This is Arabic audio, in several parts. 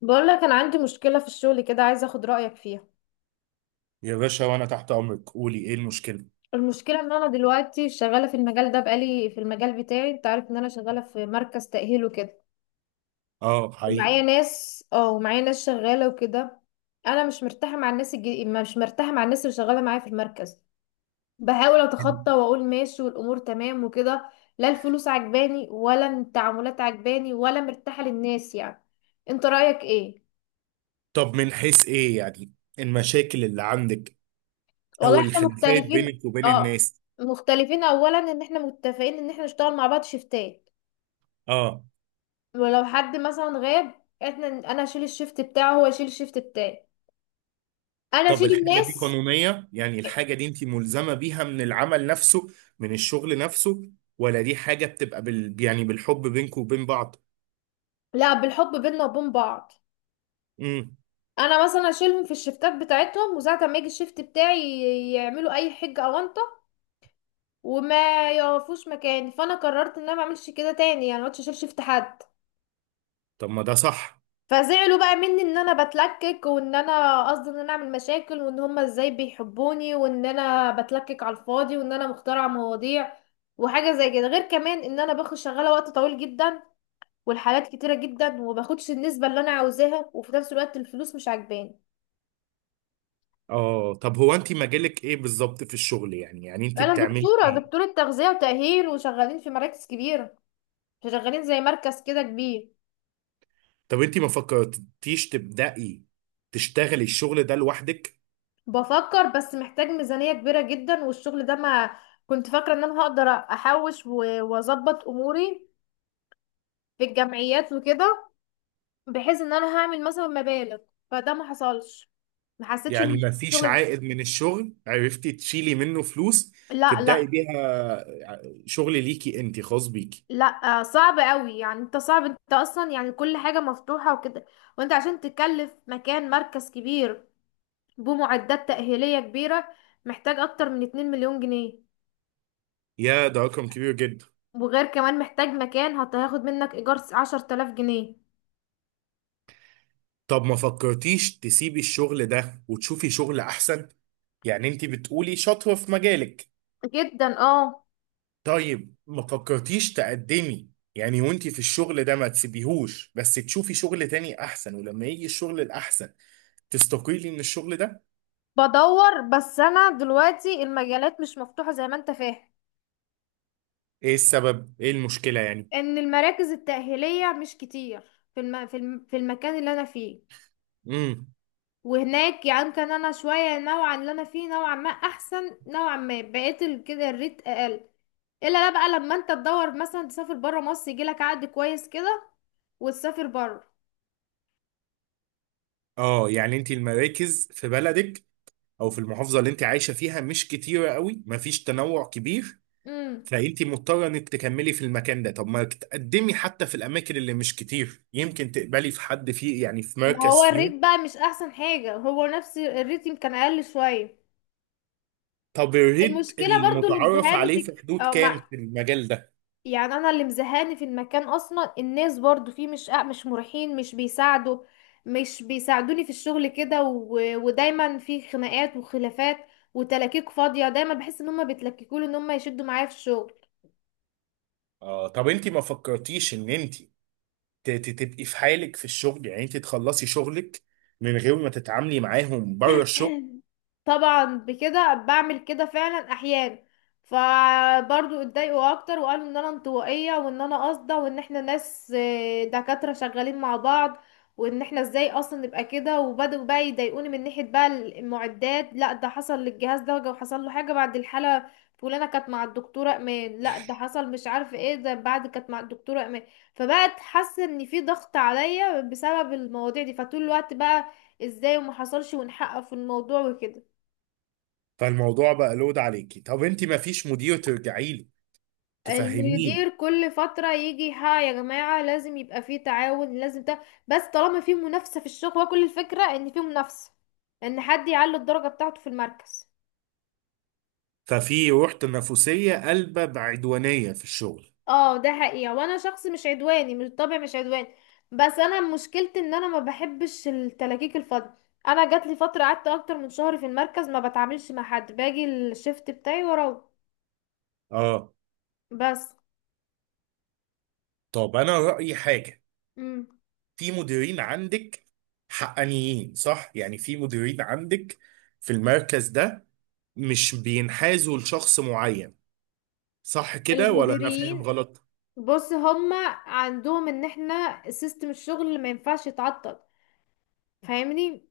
بقول لك انا عندي مشكله في الشغل كده، عايزه اخد رايك فيها. يا باشا، وانا تحت امرك. قولي ايه المشكله؟ المشكله ان انا دلوقتي شغاله في المجال ده، بقالي في المجال بتاعي. انت عارف ان انا شغاله في مركز تاهيل وكده. اه، حقيقي. ومعايا ناس شغاله وكده. انا مش مرتاحه مع الناس مش مرتاحه مع الناس اللي شغاله معايا في المركز. بحاول اتخطى واقول ماشي والامور تمام وكده. لا الفلوس عجباني، ولا التعاملات عجباني، ولا مرتاحه للناس يعني. انت رايك ايه؟ طب من حيث ايه يعني؟ المشاكل اللي عندك والله او احنا الخلافات مختلفين بينك وبين اه. الناس؟ مختلفين، اولا ان احنا متفقين ان احنا نشتغل مع بعض شيفتات. اه. ولو حد مثلا غاب، احنا اشيل الشيفت بتاعه، هو يشيل الشيفت بتاعي. انا طب اشيل الحاجه دي الناس. قانونيه؟ يعني الحاجه دي انت ملزمه بيها من العمل نفسه، من الشغل نفسه، ولا دي حاجه بتبقى بالحب بينك وبين بعض؟ لا، بالحب بينا وبين بعض. امم. انا مثلا اشيلهم في الشيفتات بتاعتهم، وساعه ما يجي الشيفت بتاعي يعملوا اي حجه او انطه، وما يقفوش مكاني. فانا قررت ان انا ما اعملش كده تاني، يعني ما عدتش اشيل شيفت حد. طب ما ده صح. فزعلوا بقى مني ان انا بتلكك، وان انا قصدي ان انا اعمل مشاكل، وان هما ازاي بيحبوني، وان انا بتلكك على الفاضي، وان انا مخترعة مواضيع وحاجة زي كده. غير كمان ان انا باخد شغالة وقت طويل جدا، والحالات كتيرة جدا، وماخدش النسبة اللي انا عاوزاها، وفي نفس الوقت الفلوس مش عاجباني. اه. طب هو انت مجالك ايه بالظبط في الشغل؟ يعني انت انا بتعملي ايه؟ دكتورة تغذية وتأهيل، وشغالين في مراكز كبيرة، شغالين زي مركز كده كبير. طب انت ما فكرتيش تبدأي، تشتغلي الشغل ده لوحدك؟ بفكر، بس محتاج ميزانية كبيرة جدا، والشغل ده ما... كنت فاكرة ان انا هقدر احوش واظبط اموري في الجمعيات وكده، بحيث ان انا هعمل مثلا مبالغ. فده ما حصلش، ما حسيتش يعني ان ما فيش الشغل... عائد من الشغل عرفتي تشيلي منه فلوس لا تبدأي لا بيها، شغل ليكي انت خاص بيكي؟ لا. آه، صعب قوي يعني. انت صعب، انت اصلا يعني كل حاجة مفتوحة وكده. وانت عشان تكلف مكان مركز كبير بمعدات تأهيلية كبيرة، محتاج اكتر من 2 مليون جنيه. يا، ده رقم كبير جدا. وغير كمان محتاج مكان هياخد منك ايجار 10 آلاف جنيه. طب ما فكرتيش تسيبي الشغل ده وتشوفي شغل احسن؟ يعني انت بتقولي شاطرة في مجالك. جدا اه. طيب ما فكرتيش تقدمي؟ يعني وانت في الشغل ده ما تسيبيهوش، بس تشوفي شغل تاني احسن، ولما يجي الشغل الاحسن تستقيلي من الشغل ده. بدور، بس انا دلوقتي المجالات مش مفتوحة زي ما انت فاهم. ايه السبب، ايه المشكلة يعني؟ ان المراكز التأهيلية مش كتير في المكان اللي انا فيه. امم. وهناك يعني كان انا شوية نوعا، اللي انا فيه نوعا ما احسن، نوعا ما بقيت كده الريت اقل. الا لا، بقى لما انت تدور مثلا تسافر برا مصر يجيلك عقد كويس كده وتسافر برا. اه. يعني انت المراكز في بلدك او في المحافظه اللي انت عايشه فيها مش كتيره قوي، مفيش تنوع كبير، امم. فانت مضطره انك تكملي في المكان ده. طب ما تقدمي حتى في الاماكن اللي مش كتير، يمكن تقبلي في حد فيه يعني، في ما هو مركز فيهم. الريت بقى مش احسن حاجة، هو نفس الريت يمكن اقل شوية. طب الريت المشكلة برضو اللي المتعارف مزهقاني عليه في في حدود كام مع... في المجال ده؟ يعني انا اللي مزهقاني في المكان اصلا الناس برضو فيه، مش مش مريحين، مش بيساعدوا، مش بيساعدوني في الشغل كده ودايما في خناقات وخلافات وتلاكيك فاضية. دايما بحس ان هما بيتلككوا لي، ان هما يشدوا معايا في الشغل. اه. طب انت ما فكرتيش ان انت تبقي في حالك في الشغل، يعني انت تخلصي شغلك من غير ما تتعاملي معاهم بره الشغل؟ طبعا بكده، بعمل كده فعلا احيان. فبرضو اتضايقوا اكتر وقالوا ان انا انطوائيه، وان انا قاصده، وان احنا ناس آه، دكاتره شغالين مع بعض، وان احنا ازاي اصلا نبقى كده. وبدأوا بقى يضايقوني من ناحيه بقى المعدات. لا، ده حصل للجهاز ده وحصل له حاجه بعد الحاله فلانه كانت مع الدكتوره امان. لا، ده حصل مش عارفه ايه ده بعد كانت مع الدكتوره امان. فبقت حاسه ان في ضغط عليا بسبب المواضيع دي، فطول الوقت بقى ازاي وما حصلش ونحقق في الموضوع وكده. فالموضوع بقى لود عليكي. طب انت ما فيش مدير ترجعي له، المدير تفهمين؟ كل فترة يجي: ها يا جماعة لازم يبقى فيه تعاون، لازم ده. بس طالما فيه منافسة في الشغل، وكل الفكرة ان فيه منافسة ان حد يعلي الدرجة بتاعته في المركز. ففي روح تنافسية قلبة بعدوانية في الشغل. اه ده حقيقة. وانا شخص مش عدواني من الطبع، مش عدواني. بس انا مشكلتي ان انا ما بحبش التلاكيك الفاضية. انا جات لي فترة قعدت اكتر من شهر في المركز ما بتعاملش مع حد، باجي الشفت بتاعي واروح. اه. بس. طب انا رأيي حاجة. مم. في مديرين عندك حقانيين، صح؟ يعني في مديرين عندك في المركز ده مش بينحازوا لشخص معين، صح كده ولا انا فاهم المديرين، غلط؟ بص هما عندهم ان احنا سيستم الشغل ما ينفعش يتعطل. فاهمني،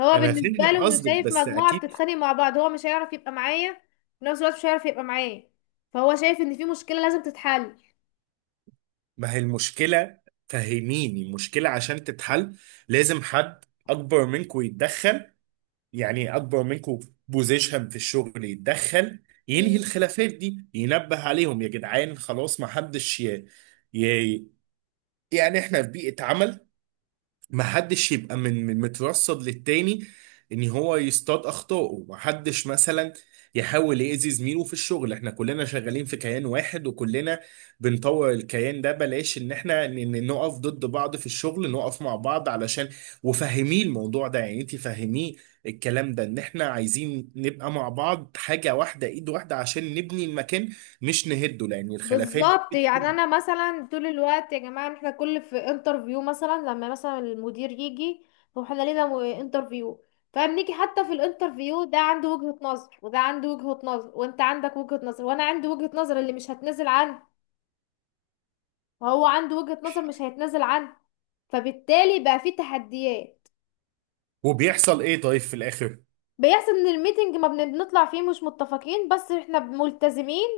هو انا فاهم بالنسبه له انه قصدك، شايف بس مجموعه اكيد. بتتخانق مع بعض، هو مش هيعرف يبقى معايا. في نفس الوقت مش هيعرف يبقى معايا. فهو شايف ان في مشكله لازم تتحل. ما هي المشكلة؟ فهميني المشكلة عشان تتحل. لازم حد اكبر منكم يتدخل، يعني اكبر منكم بوزيشن في الشغل، يتدخل ينهي مم. الخلافات دي، ينبه عليهم، يا جدعان خلاص ما حدش ي... يعني احنا في بيئة عمل، ما حدش يبقى من مترصد للتاني ان هو يصطاد اخطائه. ما حدش مثلا يحاول يأذي زميله في الشغل. احنا كلنا شغالين في كيان واحد، وكلنا بنطور الكيان ده، بلاش ان احنا نقف ضد بعض في الشغل، نقف مع بعض علشان. وفهميه الموضوع ده، يعني انت فهميه الكلام ده، ان احنا عايزين نبقى مع بعض حاجة واحدة، ايد واحدة عشان نبني المكان مش نهده، لان الخلافات دي بالظبط. يعني بتهد. انا مثلا طول الوقت يا جماعه، احنا كل في انترفيو مثلا لما مثلا المدير يجي، هو احنا لينا انترفيو، فبنيجي حتى في الانترفيو ده، عنده وجهه نظر، وده عنده وجهه نظر، وانت عندك وجهه نظر، وانا عندي وجهه نظر اللي مش هتنزل عندي، وهو عنده وجهة نظر مش هيتنازل عنها. فبالتالي بقى فيه تحديات. وبيحصل ايه طيب في الاخر؟ بيحصل ان الميتنج ما بن- بنطلع فيه مش متفقين، بس احنا ملتزمين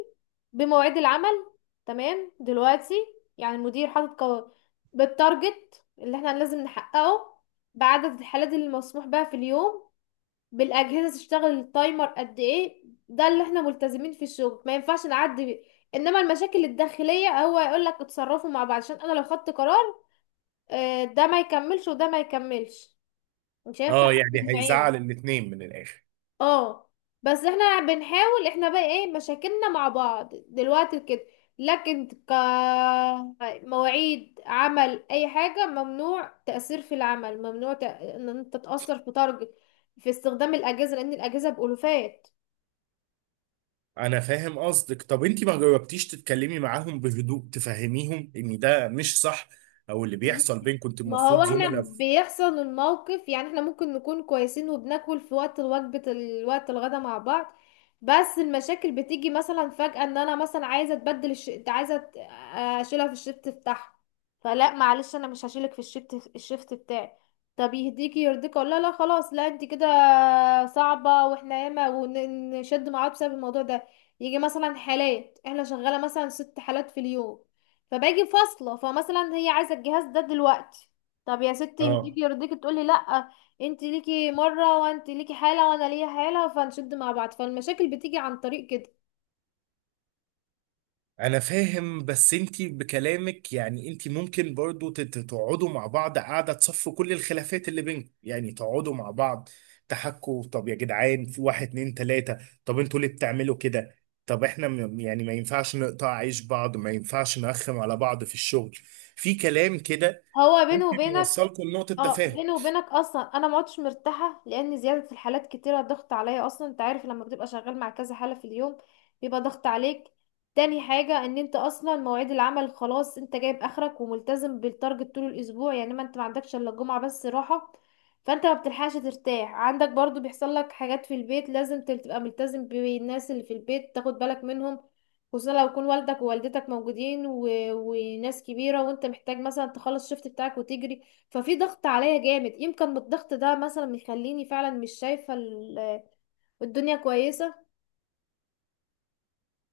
بمواعيد العمل. تمام دلوقتي، يعني المدير حاطط بالتارجت اللي احنا لازم نحققه، بعدد الحالات اللي مسموح بها في اليوم، بالاجهزه تشتغل التايمر قد ايه. ده اللي احنا ملتزمين في الشغل ما ينفعش نعدي بيه. انما المشاكل الداخليه هو يقول لك اتصرفوا مع بعض، عشان انا لو خدت قرار آه، ده ما يكملش وده ما يكملش، مش هينفع اه، حد يعني بعينه. هيزعل الاتنين من الاخر. اه. بس احنا بنحاول. احنا بقى ايه مشاكلنا مع بعض دلوقتي كده، لكن مواعيد عمل اي حاجة ممنوع. تأثير في العمل ممنوع، ان انت تتأثر في تارجت، في استخدام الأجهزة، لأن الأجهزة بألوفات. انا فاهم قصدك. طب انت ما جربتيش تتكلمي معاهم بهدوء، تفهميهم ان ده مش صح، او اللي بيحصل بينكم؟ انت ما هو المفروض احنا زملاء في-. بيحصل الموقف، يعني احنا ممكن نكون كويسين، وبناكل في وقت الوجبة الوقت الغدا مع بعض. بس المشاكل بتيجي مثلا فجأة. ان انا مثلا عايزة اتبدل انت عايزة اشيلها في الشيفت بتاعها. فلا معلش انا مش هشيلك في الشيفت بتاعي. طب يهديكي يرضيك اقول لها لا خلاص، لا انت كده صعبة. واحنا ياما ونشد مع بعض بسبب الموضوع ده. يجي مثلا حالات احنا شغالة مثلا 6 حالات في اليوم، فباجي فاصلة، فمثلا هي عايزة الجهاز ده دلوقتي. طب يا ستي اه، يهديكي يرضيكي تقولي لا، انت ليكي مرة وانت ليكي حالة وانا ليا حالة، فنشد مع بعض. فالمشاكل بتيجي عن طريق كده. انا فاهم. بس انتي بكلامك يعني انتي ممكن برضو تقعدوا مع بعض، قاعدة تصفوا كل الخلافات اللي بينكم، يعني تقعدوا مع بعض تحكوا، طب يا جدعان في واحد اتنين تلاتة، طب انتوا ليه بتعملوا كده؟ طب احنا يعني ما ينفعش نقطع عيش بعض، ما ينفعش نرخم على بعض في الشغل، في كلام كده هو بينه ممكن وبينك. يوصلكم لنقطة اه، تفاهم. بيني وبينك اصلا انا ما عدتش مرتاحه، لان زياده الحالات كتيره ضغط عليا اصلا. انت عارف لما بتبقى شغال مع كذا حاله في اليوم بيبقى ضغط عليك. تاني حاجه ان انت اصلا مواعيد العمل خلاص، انت جايب اخرك وملتزم بالتارجت طول الاسبوع، يعني ما انت ما عندكش الا الجمعه بس راحه. فانت ما بتلحقش ترتاح. عندك برضو بيحصل لك حاجات في البيت لازم تبقى ملتزم بالناس اللي في البيت تاخد بالك منهم، خصوصا لو يكون والدك ووالدتك موجودين وناس كبيره، وانت محتاج مثلا تخلص الشفت بتاعك وتجري. ففي ضغط عليا جامد، يمكن من الضغط ده مثلا يخليني فعلا مش شايفة الدنيا كويسة.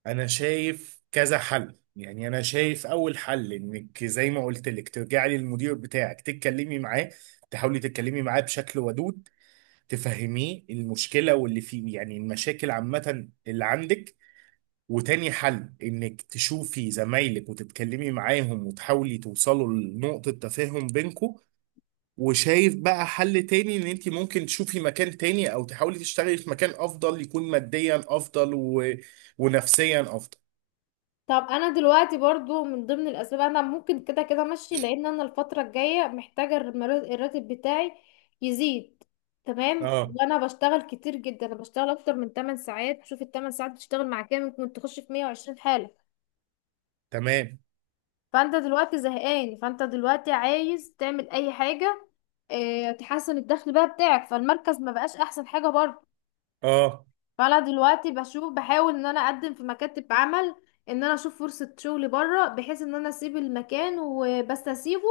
انا شايف كذا حل، يعني انا شايف اول حل انك زي ما قلت لك ترجعي للمدير بتاعك، تتكلمي معاه، تحاولي تتكلمي معاه بشكل ودود، تفهميه المشكله واللي فيه، يعني المشاكل عامه اللي عندك. وتاني حل انك تشوفي زمايلك وتتكلمي معاهم، وتحاولي توصلوا لنقطه تفاهم بينكم. وشايف بقى حل تاني ان انت ممكن تشوفي مكان تاني، او تحاولي تشتغلي في مكان افضل، يكون ماديا افضل ونفسيا افضل. طب انا دلوقتي برضو من ضمن الاسباب انا ممكن كده كده ماشي، لان انا الفترة الجاية محتاجة الراتب بتاعي يزيد. تمام، اه، وانا بشتغل كتير جدا، انا بشتغل اكتر من 8 ساعات. شوف ال 8 ساعات بتشتغل مع كام، ممكن تخش في 120 حالة. تمام. فانت دلوقتي زهقان، فانت دلوقتي عايز تعمل اي حاجة، اه تحسن الدخل بقى بتاعك. فالمركز ما بقاش احسن حاجة برضه. اه فانا دلوقتي بشوف، بحاول ان انا اقدم في مكاتب عمل، ان انا اشوف فرصة شغل بره، بحيث ان انا اسيب المكان. وبس اسيبه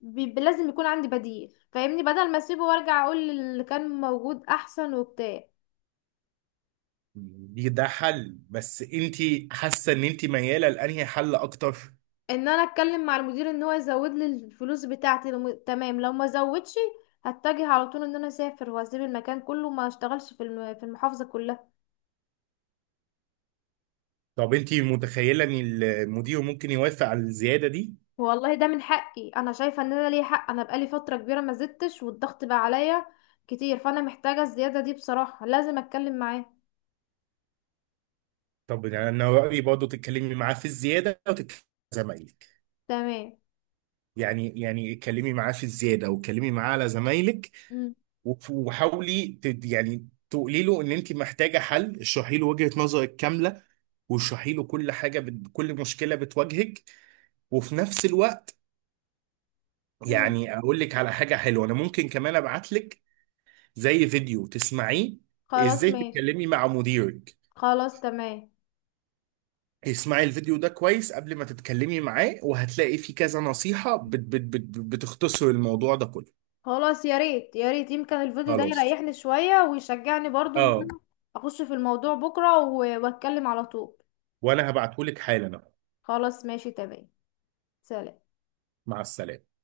بيبقى لازم يكون عندي بديل فاهمني، بدل ما اسيبه وارجع اقول اللي كان موجود احسن وبتاع. دي ده حل، بس انت حاسه ان انت مياله لانهي حل اكتر؟ ان انا اتكلم مع المدير ان هو يزود لي الفلوس بتاعتي، لو تمام. لو ما زودش هتجه على طول ان انا اسافر واسيب المكان كله، ما اشتغلش في في المحافظة كلها. طب انت متخيله ان المدير ممكن يوافق على الزياده دي؟ والله ده من حقي، انا شايفه ان انا ليا حق، انا بقالي فتره كبيره ما زدتش، والضغط بقى عليا كتير. فانا محتاجه الزياده دي بصراحه، لازم اتكلم معاه. طب انا رايي برضه تتكلمي معاه في الزياده، وتتكلمي مع زمايلك. تمام. يعني اتكلمي معاه في الزياده واتكلمي معاه على زمايلك. مم. وحاولي تقولي له ان انت محتاجه حل، اشرحي له وجهه نظرك كامله، واشرحي له كل حاجه كل مشكله بتواجهك، وفي نفس الوقت مم. يعني اقول لك على حاجه حلوه. انا ممكن كمان ابعت لك زي فيديو تسمعيه، خلاص ازاي ماشي. تتكلمي مع مديرك. خلاص تمام. اسمعي الفيديو ده كويس قبل ما تتكلمي معاه، وهتلاقي فيه كذا نصيحه بت بت بت بتختصر الموضوع ده كله. خلاص يا ريت يا ريت، يمكن الفيديو ده خلاص. يريحني شويه ويشجعني برضو ان اه انا اخش في الموضوع بكره واتكلم على طول. وانا هبعته لك حالا أهو. خلاص ماشي تمام. سلام. مع السلامه.